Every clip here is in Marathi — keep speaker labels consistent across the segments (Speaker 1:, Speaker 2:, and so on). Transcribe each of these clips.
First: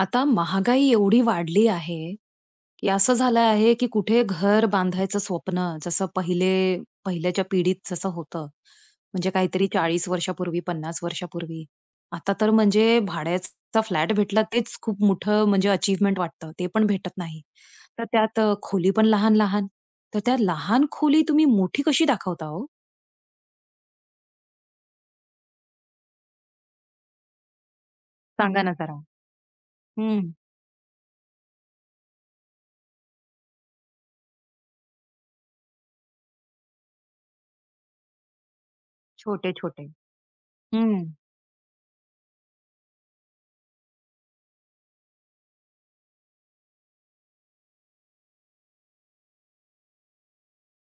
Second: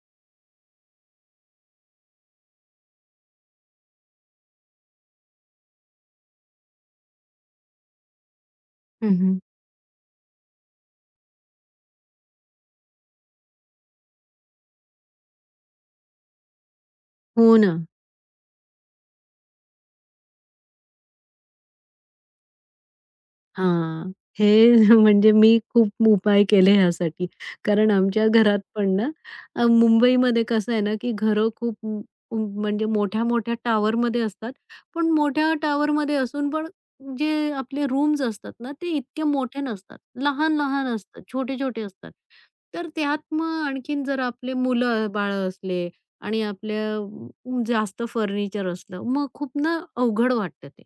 Speaker 1: आता महागाई एवढी वाढली आहे, की असं झालं आहे, की कुठे घर बांधायचं स्वप्न जसं पहिले पहिल्याच्या पिढीत जसं होतं. म्हणजे
Speaker 2: हं,
Speaker 1: काहीतरी 40 वर्षापूर्वी, 50 वर्षापूर्वी. आता तर म्हणजे भाड्याचा फ्लॅट भेटला तेच खूप मोठं म्हणजे अचीव्हमेंट वाटतं. ते पण भेटत नाही.
Speaker 2: हो ना.
Speaker 1: तर त्यात खोली पण लहान-लहान. तर त्या लहान खोली तुम्ही मोठी कशी दाखवता हो?
Speaker 2: हां. हे म्हणजे मी खूप उपाय केले ह्यासाठी. कारण आमच्या घरात
Speaker 1: सांगा ना
Speaker 2: पण
Speaker 1: जरा?
Speaker 2: ना,
Speaker 1: हं.
Speaker 2: मुंबईमध्ये कसं आहे ना, की घरं खूप म म- म्हणजे मोठ्या-मोठ्या टॉवरमध्ये असतात. पण मोठ्या टॉवरमध्ये असून पण जे आपले रूम्स असतात ना, ते इतके मोठे
Speaker 1: छोटे-छोटे.
Speaker 2: नसतात. लहान-लहान
Speaker 1: हं.
Speaker 2: असतात, छोटे-छोटे असतात. तर त्यात मग आणखीन जर आपले मुलं-बाळं असले आणि आपल्या जास्त फर्निचर असलं, मग खूप ना अवघड वाटतं ते.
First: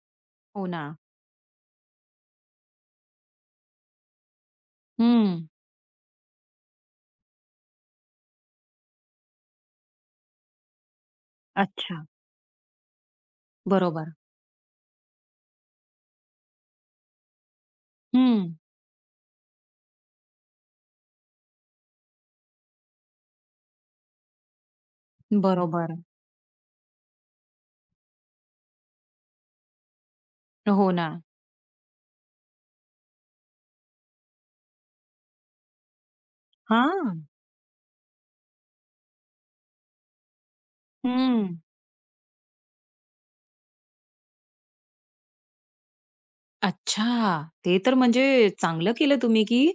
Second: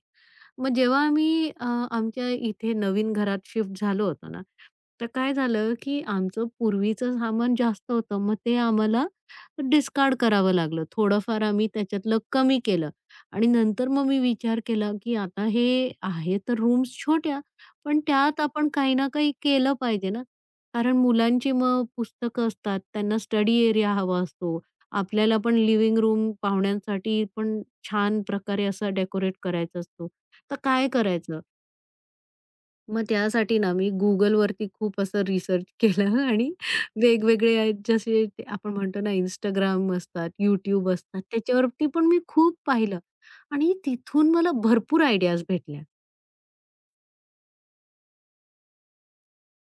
Speaker 1: हो
Speaker 2: मग
Speaker 1: ना.
Speaker 2: जेव्हा आम्ही आमच्या इथे नवीन घरात शिफ्ट झालो होतो ना, तर काय
Speaker 1: हं.
Speaker 2: झालं, की आमचं पूर्वीचं सामान जास्त होतं. मग ते आम्हाला डिस्कार्ड करावं लागलं. थोडंफार आम्ही
Speaker 1: अच्छा.
Speaker 2: त्याच्यातलं कमी केलं आणि नंतर मग
Speaker 1: बरोबर.
Speaker 2: मी विचार केला, की आता हे आहे तर रूम्स छोट्या, पण त्यात
Speaker 1: हं.
Speaker 2: आपण काही ना काही केलं पाहिजे ना. कारण मुलांची मग पुस्तकं असतात, त्यांना स्टडी एरिया हवा असतो. आपल्याला पण
Speaker 1: बरोबर.
Speaker 2: लिव्हिंग रूम पाहुण्यांसाठी पण छान प्रकारे असा डेकोरेट करायचा असतो. तर काय
Speaker 1: हो ना.
Speaker 2: करायचं? मग त्यासाठी ना मी Googleवरती खूप असं रिसर्च केलं आणि
Speaker 1: हां.
Speaker 2: वेगवेगळे जसे ते आपण म्हणतो ना Instagram असतात, YouTube असतात,
Speaker 1: हं.
Speaker 2: त्याच्यावरती पण मी खूप पाहिलं आणि तिथून मला भरपूर आयडियाज भेटल्या.
Speaker 1: अच्छा! ते तर म्हणजे चांगलं केलं तुम्ही, की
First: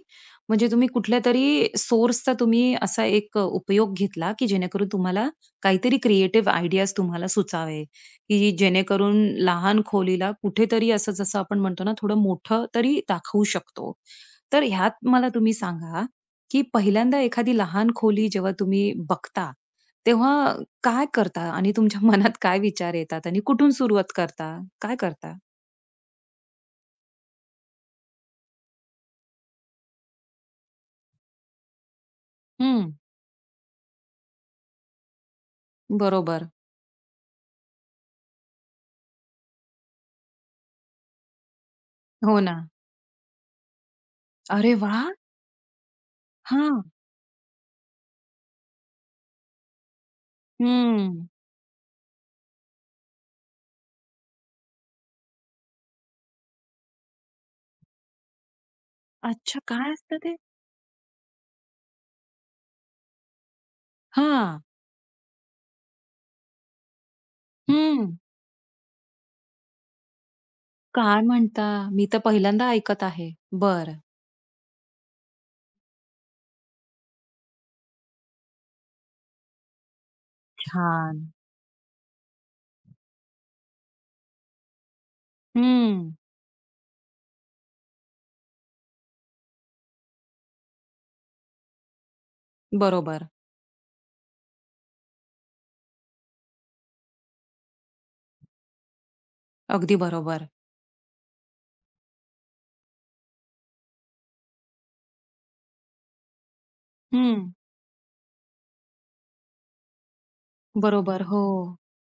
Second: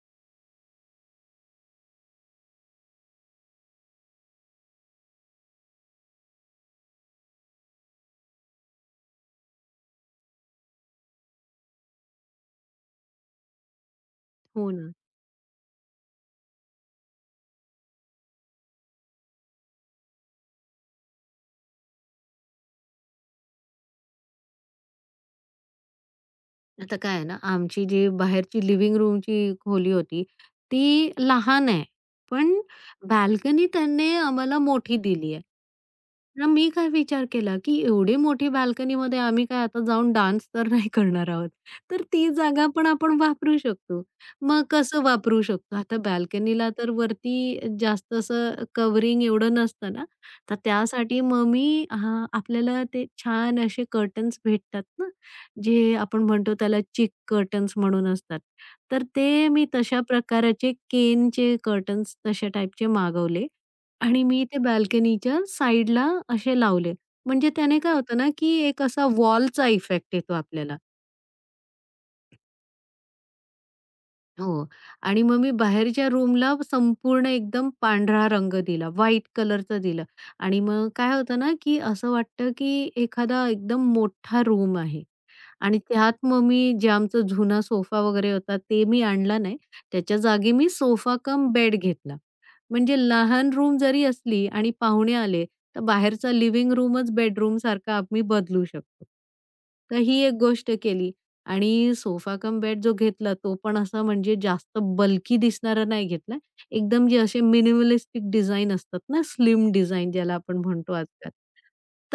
Speaker 1: म्हणजे तुम्ही कुठल्यातरी सोर्सचा असा एक उपयोग घेतला, की जेणेकरून तुम्हाला काहीतरी क्रिएटिव्ह आयडियाज सुचावे, की जेणेकरून लहान खोलीला कुठेतरी असं जसं आपण म्हणतो ना, थोडं मोठं तरी दाखवू शकतो. तर
Speaker 2: हो ना.
Speaker 1: ह्यात मला तुम्ही सांगा, की पहिल्यांदा एखादी लहान खोली जेव्हा तुम्ही बघता, तेव्हा काय करता आणि तुमच्या मनात काय विचार येतात आणि कुठून सुरुवात करता? काय करता?
Speaker 2: आता काय आहे ना, आमची जी बाहेरची लिव्हिंग रूमची खोली होती, ती लहान आहे. पण
Speaker 1: हं,
Speaker 2: बाल्कनी त्यांनी आम्हाला मोठी दिली आहे. मग
Speaker 1: बरोबर.
Speaker 2: मी काय विचार केला, की एवढी मोठी बाल्कनीमध्ये आम्ही काय आता जाऊन डान्स तर नाही करणार आहोत. तर ती
Speaker 1: हो ना.
Speaker 2: जागा पण आपण वापरू शकतो. मग
Speaker 1: अरे
Speaker 2: कसं
Speaker 1: वाह!
Speaker 2: वापरू शकतो? आता बाल्कनीला
Speaker 1: हां.
Speaker 2: तर वरती जास्त असं कव्हरिंग एवढं नसतं ना, तर
Speaker 1: हं.
Speaker 2: त्यासाठी मग मी हां, आपल्याला ते छान असे कर्टन्स भेटतात ना, जे आपण म्हणतो त्याला चिक कर्टन्स म्हणून असतात. तर ते
Speaker 1: अच्छा,
Speaker 2: मी
Speaker 1: काय
Speaker 2: तशा
Speaker 1: असतं ते?
Speaker 2: प्रकाराचे केनचे कर्टन्स तशा टाईपचे मागवले आणि मी ते
Speaker 1: हां.
Speaker 2: बाल्कनीच्या साइडला असे लावले. म्हणजे त्याने काय
Speaker 1: हं.
Speaker 2: होतं ना, की एक असा वॉलचा इफेक्ट येतो आपल्याला.
Speaker 1: काय म्हणता? मी तर पहिल्यांदा ऐकत आहे. बरं.
Speaker 2: हो. आणि मग मी बाहेरच्या रूमला संपूर्ण एकदम पांढरा रंग दिला, व्हाईट कलरचा दिला आणि मग काय
Speaker 1: छान.
Speaker 2: होतं ना, की असं वाटतं, की एखादा एकदम मोठा रूम आहे. आणि
Speaker 1: हं.
Speaker 2: त्यात मग मी जे आमचा जुना सोफा वगैरे होता ते मी आणला नाही. त्याच्या जागी मी सोफा कम बेड घेतला. म्हणजे
Speaker 1: बरोबर.
Speaker 2: लहान रूम जरी असली आणि पाहुणे आले, तर बाहेरचा लिव्हिंग रूमच बेडरूमसारखा आम्ही बदलू शकतो.
Speaker 1: अगदी
Speaker 2: तर ही एक
Speaker 1: बरोबर.
Speaker 2: गोष्ट केली आणि सोफा कम बेड जो घेतला तो पण असा म्हणजे जास्त बल्की दिसणारा नाही घेतला. एकदम जे असे
Speaker 1: हं.
Speaker 2: मिनिमलिस्टिक डिझाइन असतात ना, स्लिम डिझाइन ज्याला आपण म्हणतो
Speaker 1: बरोबर.
Speaker 2: आजकाल,
Speaker 1: हो.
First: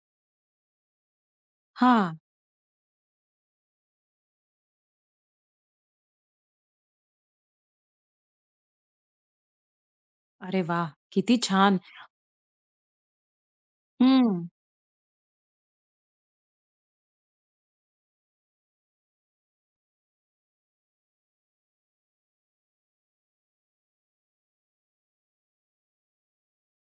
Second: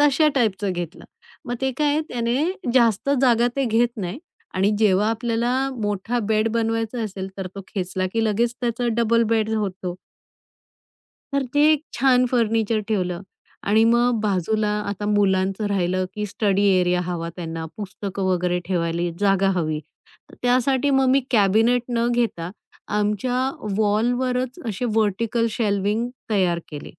Speaker 2: तशा टाईपचं घेतलं. मग ते काय आहे
Speaker 1: हां.
Speaker 2: त्याने जास्त जागा ते घेत नाही आणि जेव्हा आपल्याला मोठा बेड बनवायचा असेल, तर तो खेचला की लगेच त्याचा डबल बेड होतो.
Speaker 1: अरे वाह! किती
Speaker 2: तर ते
Speaker 1: छान.
Speaker 2: एक छान फर्निचर ठेवलं आणि मग
Speaker 1: हं.
Speaker 2: बाजूला आता मुलांचं राहिलं की स्टडी एरिया हवा त्यांना, पुस्तकं वगैरे ठेवायला जागा हवी. तर त्यासाठी मग मी कॅबिनेट न घेता आमच्या वॉलवरच असे व्हर्टिकल शेल्विंग तयार केले.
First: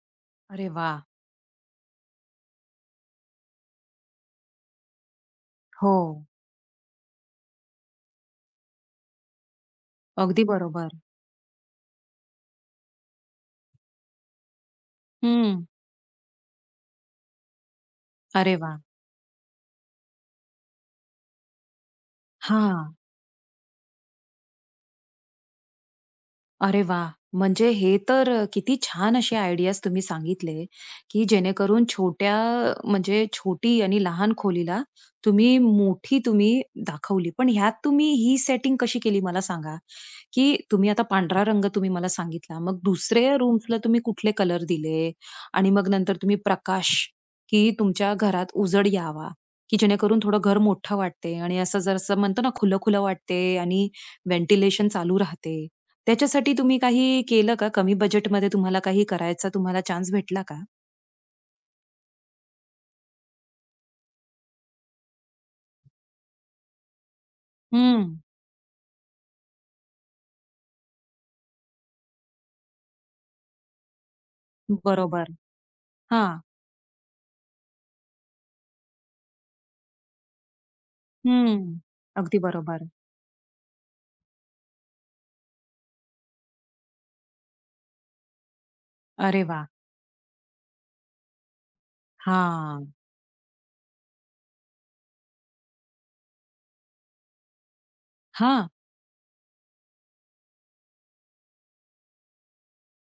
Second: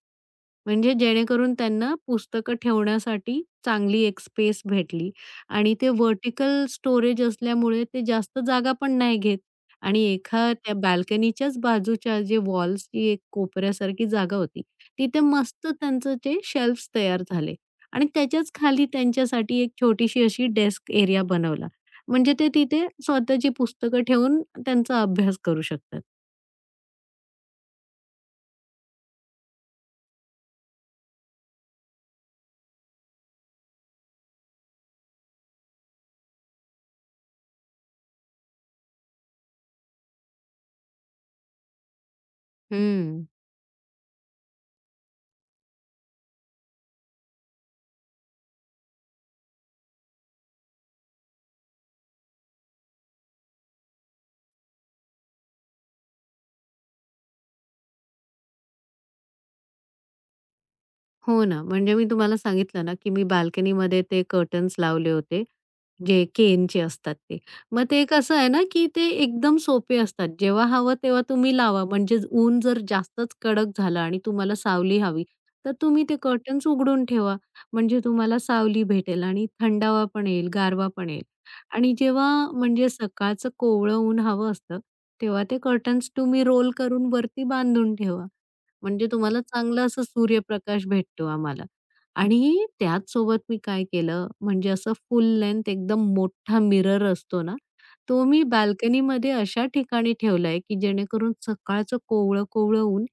Speaker 1: अरे
Speaker 2: म्हणजे
Speaker 1: वाह!
Speaker 2: जेणेकरून त्यांना पुस्तकं ठेवण्यासाठी चांगली एक स्पेस भेटली आणि ते
Speaker 1: हो.
Speaker 2: व्हर्टिकल स्टोरेज असल्यामुळे ते जास्त जागा पण नाही घेत आणि
Speaker 1: अगदी
Speaker 2: एका त्या
Speaker 1: बरोबर.
Speaker 2: बाल्कनीच्याच बाजूच्या जे वॉल्सची एक कोपऱ्यासारखी जागा होती, तिथे
Speaker 1: हं.
Speaker 2: मस्त त्यांचं ते शेल्फ्स तयार झाले आणि त्याच्याच
Speaker 1: अरे वाह!
Speaker 2: खाली त्यांच्यासाठी एक छोटीशी अशी डेस्क एरिया बनवला. म्हणजे ते तिथे
Speaker 1: हां.
Speaker 2: स्वतःची पुस्तकं ठेवून त्यांचा अभ्यास करू शकतात.
Speaker 1: अरे वा, म्हणजे हे तर किती छान असे आयडियाज तुम्ही सांगितले, की जेणेकरून छोट्या म्हणजे छोटी आणि लहान खोलीला तुम्ही मोठी दाखवली. पण ह्यात तुम्ही ही सेटिंग कशी केली मला सांगा, की तुम्ही आता पांढरा रंग तुम्ही मला सांगितला. मग
Speaker 2: हं.
Speaker 1: दुसऱ्या रूम्सला तुम्ही कुठले कलर दिले? आणि मग नंतर तुम्ही प्रकाश, की तुमच्या घरात उजड यावा, की जेणेकरून थोडं घर मोठं वाटते आणि असं म्हणतो ना खुलं-खुलं वाटते आणि व्हेंटिलेशन चालू राहते. त्याच्यासाठी तुम्ही काही केलं का? कमी बजेटमध्ये तुम्हाला काही करायचा चान्स भेटला का?
Speaker 2: हो ना, म्हणजे मी तुम्हाला सांगितलं ना, की मी बाल्कनीमध्ये ते कर्टन्स लावले होते, जे केनचे असतात ते. मग ते
Speaker 1: हं.
Speaker 2: कसं आहे ना, की ते एकदम सोपे असतात. जेव्हा हवं तेव्हा तुम्ही लावा. म्हणजे ऊन जर जास्तच कडक झालं आणि तुम्हाला सावली हवी,
Speaker 1: बरोबर.
Speaker 2: तर तुम्ही ते
Speaker 1: हां.
Speaker 2: कर्टन्स उघडून ठेवा. म्हणजे तुम्हाला सावली भेटेल आणि थंडावा पण येईल, गारवा पण येईल.
Speaker 1: हं.
Speaker 2: आणि जेव्हा
Speaker 1: अगदी बरोबर.
Speaker 2: म्हणजे सकाळचं कोवळं ऊन हवं असतं, तेव्हा ते कर्टन्स तुम्ही रोल करून वरती बांधून ठेवा. म्हणजे तुम्हाला
Speaker 1: अरे वाह!
Speaker 2: चांगला असा सूर्यप्रकाश भेटतो आम्हाला. आणि
Speaker 1: हां.
Speaker 2: त्याच सोबत मी काय केलं, म्हणजे असं फुल लेंग्थ एकदम मोठा मिरर असतो ना, तो मी
Speaker 1: हां.
Speaker 2: बाल्कनीमध्ये अशा ठिकाणी ठेवलाय, की जेणेकरून सकाळचं कोवळं-कोवळं ऊन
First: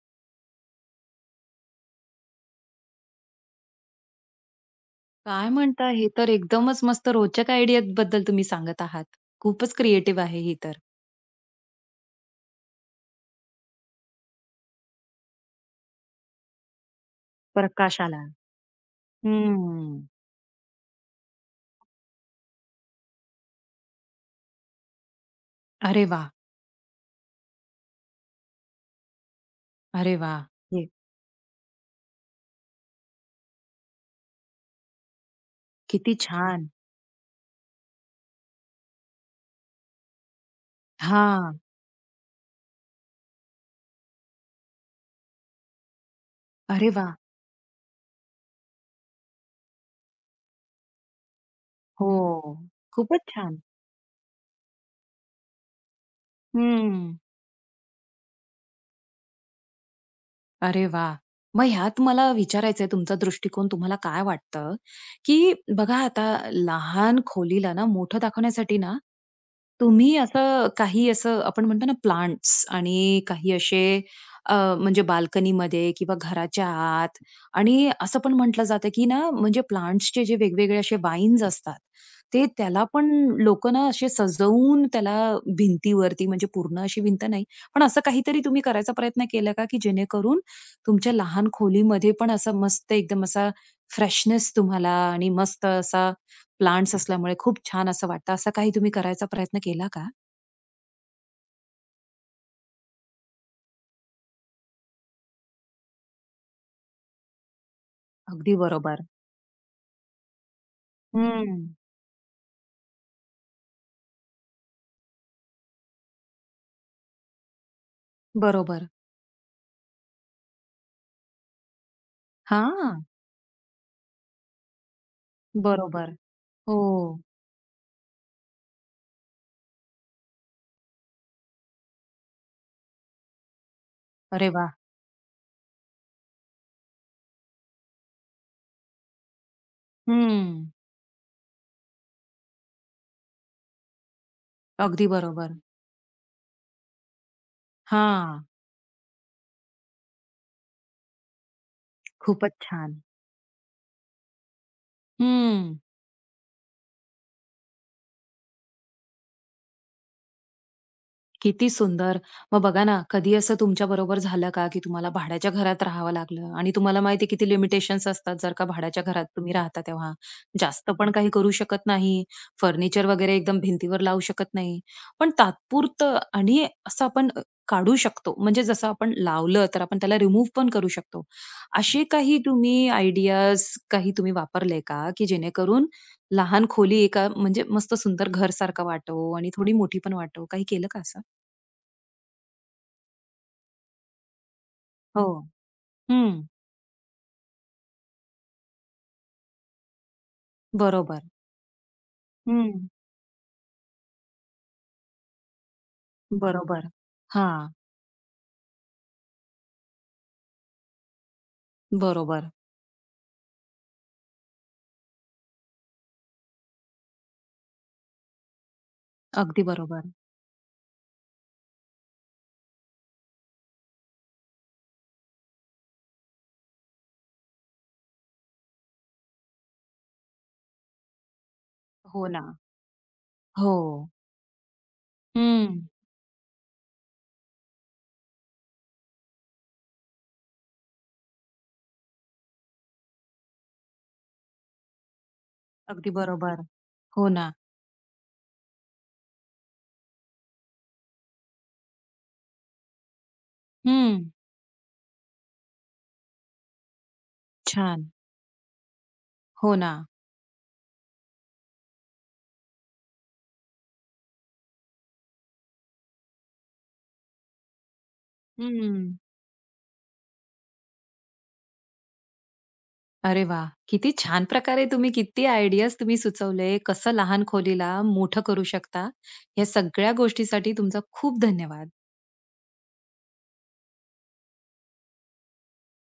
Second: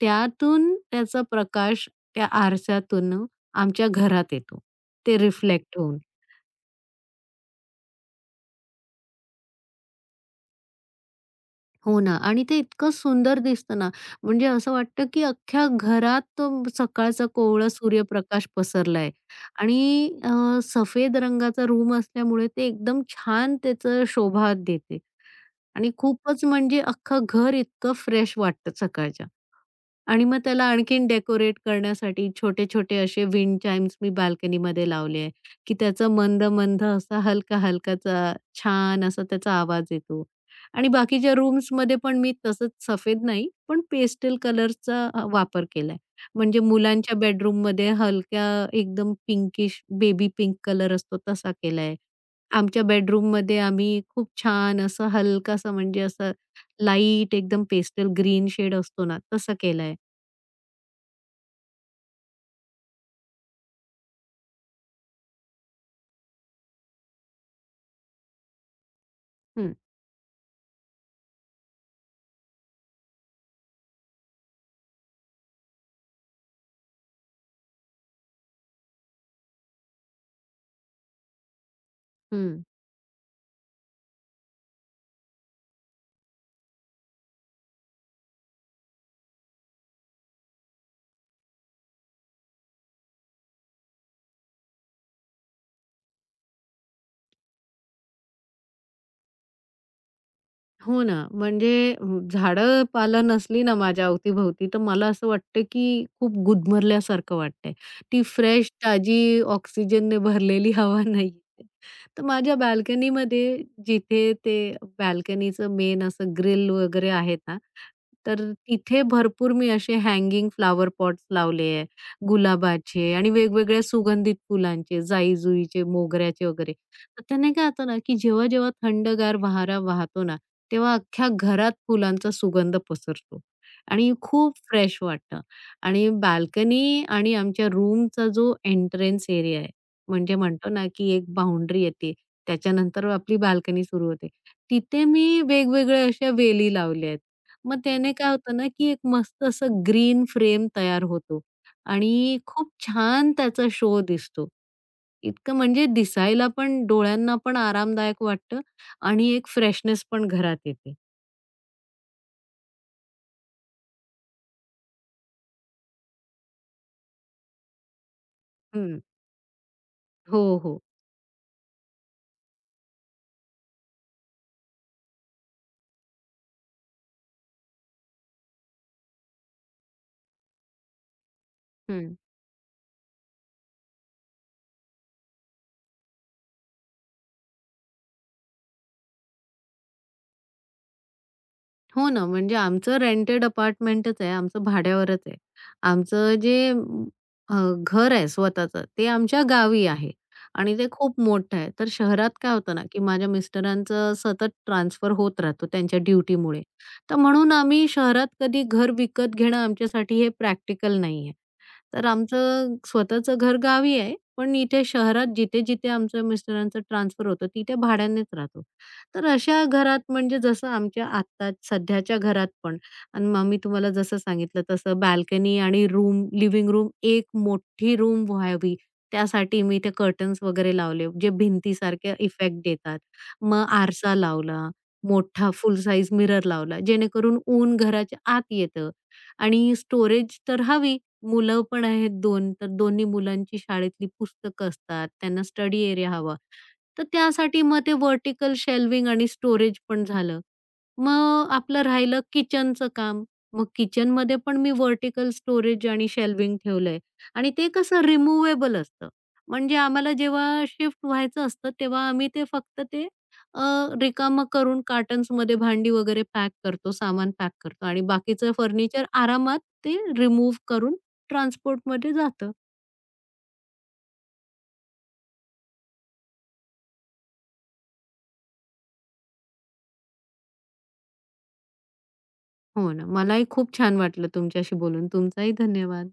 Speaker 2: त्यातून त्याचा प्रकाश त्या आरशातून आमच्या घरात येतो. ते
Speaker 1: काय
Speaker 2: रिफ्लेक्ट
Speaker 1: म्हणता?
Speaker 2: होऊन.
Speaker 1: हे तर एकदमच मस्त रोचक आयडियाबद्दल तुम्ही सांगत आहात. खूपच क्रिएटिव्ह आहे ही तर.
Speaker 2: हो ना आणि ते इतकं सुंदर दिसतं ना, म्हणजे असं वाटतं की अख्ख्या घरात तो सकाळचा कोवळा
Speaker 1: प्रकाशाला.
Speaker 2: सूर्यप्रकाश पसरलाय आणि
Speaker 1: हं.
Speaker 2: सफेद रंगाचा रूम असल्यामुळे ते एकदम छान त्याचं शोभा देते आणि
Speaker 1: अरे वाह!
Speaker 2: खूपच म्हणजे अख्खं घर इतकं फ्रेश वाटतं सकाळच्या.
Speaker 1: अरे
Speaker 2: आणि मग
Speaker 1: वाह!
Speaker 2: त्याला
Speaker 1: हे
Speaker 2: आणखीन डेकोरेट करण्यासाठी छोटे-छोटे असे विंड चाइम्स मी बाल्कनीमध्ये लावले आहे, की त्याचा
Speaker 1: किती छान.
Speaker 2: मंद-मंद असा हलका-हलकाचा छान असा त्याचा आवाज येतो. आणि बाकीच्या
Speaker 1: हां.
Speaker 2: रूम्समध्ये पण मी तसंच सफेद नाही, पण पेस्टल कलर्सचा वापर केलाय. म्हणजे
Speaker 1: अरे वाह!
Speaker 2: मुलांच्या बेडरूममध्ये हलक्या एकदम पिंकिश बेबी पिंक कलर असतो तसा केलाय.
Speaker 1: हो.
Speaker 2: आमच्या
Speaker 1: खूपच
Speaker 2: बेडरूममध्ये
Speaker 1: छान.
Speaker 2: आम्ही खूप छान असं हलकासा म्हणजे असं
Speaker 1: हं.
Speaker 2: लाईट एकदम पेस्टल ग्रीन शेड असतो ना तसा केलाय.
Speaker 1: अरे वाह! मग ह्यात मला विचारायचंय तुमचा दृष्टिकोन तुम्हाला काय वाटतं, की बघा आता लहान खोलीला ना मोठं दाखवण्यासाठी ना,
Speaker 2: हं,
Speaker 1: तुम्ही असं काही असं आपण म्हणतो ना प्लांट्स आणि काही असे अ, म्हणजे बाल्कनीमध्ये किंवा घराच्या आत आणि असं पण म्हटलं जातं, की ना म्हणजे प्लांट्सचे जे वेगवेगळे असे वाईन्स असतात, ते
Speaker 2: हं.
Speaker 1: त्याला पण लोकं ना असे सजवून त्याला भिंतीवरती म्हणजे पूर्ण अशी भिंत नाही, पण असं काहीतरी तुम्ही करायचा प्रयत्न केला का, की जेणेकरून तुमच्या लहान खोलीमध्ये पण असा मस्त एकदम असा फ्रेशनेस तुम्हाला आणि मस्त असा प्लांट्स असल्यामुळे खूप छान असं वाटतं. असं काही तुम्ही करायचा प्रयत्न केला का?
Speaker 2: हो ना, म्हणजे झाडं पाला नसली ना माझ्या अवतीभोवती, तर मला असं वाटतं की खूप गुदमरल्यासारखं वाटतंय. ती
Speaker 1: अगदी
Speaker 2: फ्रेश,
Speaker 1: बरोबर.
Speaker 2: ताजी ऑक्सिजनने भरलेली हवा नाही.
Speaker 1: हं.
Speaker 2: तर माझ्या बाल्कनीमध्ये जिथे ते बाल्कनीचं मेन असं ग्रिल वगैरे आहे ना, तर
Speaker 1: बरोबर.
Speaker 2: तिथे भरपूर मी असे हँगिंग फ्लावर पॉट्स लावले आहे.
Speaker 1: हां.
Speaker 2: गुलाबाचे आणि वेगवेगळ्या सुगंधित फुलांचे, जाई-जुईचे,
Speaker 1: बरोबर.
Speaker 2: मोगऱ्याचे वगैरे.
Speaker 1: हो.
Speaker 2: तर त्याने काय होतं ना, की जेव्हा-जेव्हा थंडगार वारा वाहतो ना, तेव्हा अख्ख्या घरात फुलांचा सुगंध पसरतो आणि
Speaker 1: अरे
Speaker 2: खूप
Speaker 1: वाह!
Speaker 2: फ्रेश वाटतं आणि बाल्कनी आणि आमच्या रूमचा जो एंट्रन्स एरिया आहे म्हणजे म्हणतो
Speaker 1: हं.
Speaker 2: ना, की एक बाउंडरी येते. त्याच्यानंतर आपली बाल्कनी सुरू होते. तिथे
Speaker 1: अगदी
Speaker 2: मी
Speaker 1: बरोबर.
Speaker 2: वेगवेगळ्या अशा वेली लावल्या आहेत. मग त्याने काय
Speaker 1: हां.
Speaker 2: होतं ना, की एक मस्त असं ग्रीन फ्रेम तयार होतो आणि
Speaker 1: खूपच
Speaker 2: खूप
Speaker 1: छान.
Speaker 2: छान त्याचा शो दिसतो. इतकं
Speaker 1: हं.
Speaker 2: म्हणजे दिसायला पण, डोळ्यांना पण आरामदायक वाटतं आणि एक फ्रेशनेस पण घरात येते.
Speaker 1: किती सुंदर! मग बघा ना, कधी असं तुमच्या बरोबर झालं का, की तुम्हाला भाड्याच्या घरात राहावं लागलं आणि तुम्हाला माहिती आहे किती लिमिटेशन्स असतात जर का
Speaker 2: हं.
Speaker 1: भाड्याच्या घरात तुम्ही राहता तेव्हा.
Speaker 2: हो, हो.
Speaker 1: जास्त पण काही करू शकत नाही, फर्निचर वगैरे एकदम भिंतीवर लावू शकत नाही. पण तात्पुरतं आणि असं आपण काढू शकतो. म्हणजे जसं आपण लावलं तर आपण त्याला रिमूव्ह पण करू शकतो. असे
Speaker 2: हं.
Speaker 1: काही तुम्ही आयडियाज काही तुम्ही वापरले का, की जेणेकरून लहान खोली एका म्हणजे मस्त सुंदर घरसारखं वाटो आणि थोडी मोठी पण वाटो? काही केलं का असं?
Speaker 2: हो ना, म्हणजे आमचं रेंटेड अपार्टमेंटच आहे. आमचं भाड्यावरच
Speaker 1: हो.
Speaker 2: आहे. आमचं
Speaker 1: हं.
Speaker 2: जे अ, घर आहे स्वतःचं, ते आमच्या गावी आहे आणि ते खूप
Speaker 1: बरोबर.
Speaker 2: मोठं आहे. तर शहरात काय होतं ना,
Speaker 1: हं.
Speaker 2: की माझ्या मिस्टरांचं सतत ट्रान्सफर होत राहतो त्यांच्या ड्युटीमुळे.
Speaker 1: बरोबर.
Speaker 2: तर म्हणून
Speaker 1: हां.
Speaker 2: आम्ही शहरात कधी घर विकत घेणं आमच्यासाठी हे प्रॅक्टिकल नाही आहे. तर
Speaker 1: बरोबर.
Speaker 2: आमचं स्वतःचं घर गावी आहे, पण इथे शहरात जिथे-जिथे आमच्या मिस्टरांचं ट्रान्सफर होतं, तिथे भाड्यानेच राहतो. तर
Speaker 1: अगदी
Speaker 2: अशा
Speaker 1: बरोबर.
Speaker 2: घरात म्हणजे जसं आमच्या आत्ता सध्याच्या घरात पण आणि मग मी तुम्हाला जसं सांगितलं तसं बाल्कनी आणि रूम लिव्हिंग रूम एक मोठी रूम व्हावी त्यासाठी मी ते कर्टन्स वगैरे लावले जे भिंतीसारखे
Speaker 1: हो ना.
Speaker 2: इफेक्ट देतात. मग
Speaker 1: हो.
Speaker 2: आरसा लावला, मोठा फुल
Speaker 1: हं.
Speaker 2: साइज मिरर लावला जेणेकरून ऊन घराच्या आत येतं आणि स्टोरेज तर हवी. मुलं पण आहेत 2 तर दोन्ही मुलांची शाळेतली पुस्तकं असतात. त्यांना स्टडी
Speaker 1: अगदी
Speaker 2: एरिया हवा.
Speaker 1: बरोबर.
Speaker 2: तर
Speaker 1: हो ना.
Speaker 2: त्यासाठी मग ते व्हर्टिकल शेल्विंग आणि स्टोरेज पण झालं. मग आपलं राहिलं किचनचं काम. मग
Speaker 1: हं.
Speaker 2: किचनमध्ये पण मी व्हर्टिकल स्टोरेज आणि शेल्विंग ठेवलंय आणि ते कसं
Speaker 1: छान.
Speaker 2: रिमूव्हेबल असतं.
Speaker 1: हो
Speaker 2: म्हणजे
Speaker 1: ना.
Speaker 2: आम्हाला जेव्हा शिफ्ट व्हायचं असतं, तेव्हा आम्ही ते फक्त ते अ, रिकामं करून कार्टन्समध्ये भांडी वगैरे पॅक करतो, सामान पॅक करतो आणि बाकीचं फर्निचर
Speaker 1: हं.
Speaker 2: आरामात ते रिमूव्ह करून ट्रान्सपोर्टमध्ये जातं.
Speaker 1: अरे वा, किती छान प्रकारे तुम्ही किती आयडियाज तुम्ही सुचवले. कसं लहान खोलीला मोठं करू शकता. या सगळ्या गोष्टीसाठी तुमचा खूप धन्यवाद.
Speaker 2: हो ना. मलाही खूप छान वाटलं तुमच्याशी बोलून. तुमचाही धन्यवाद.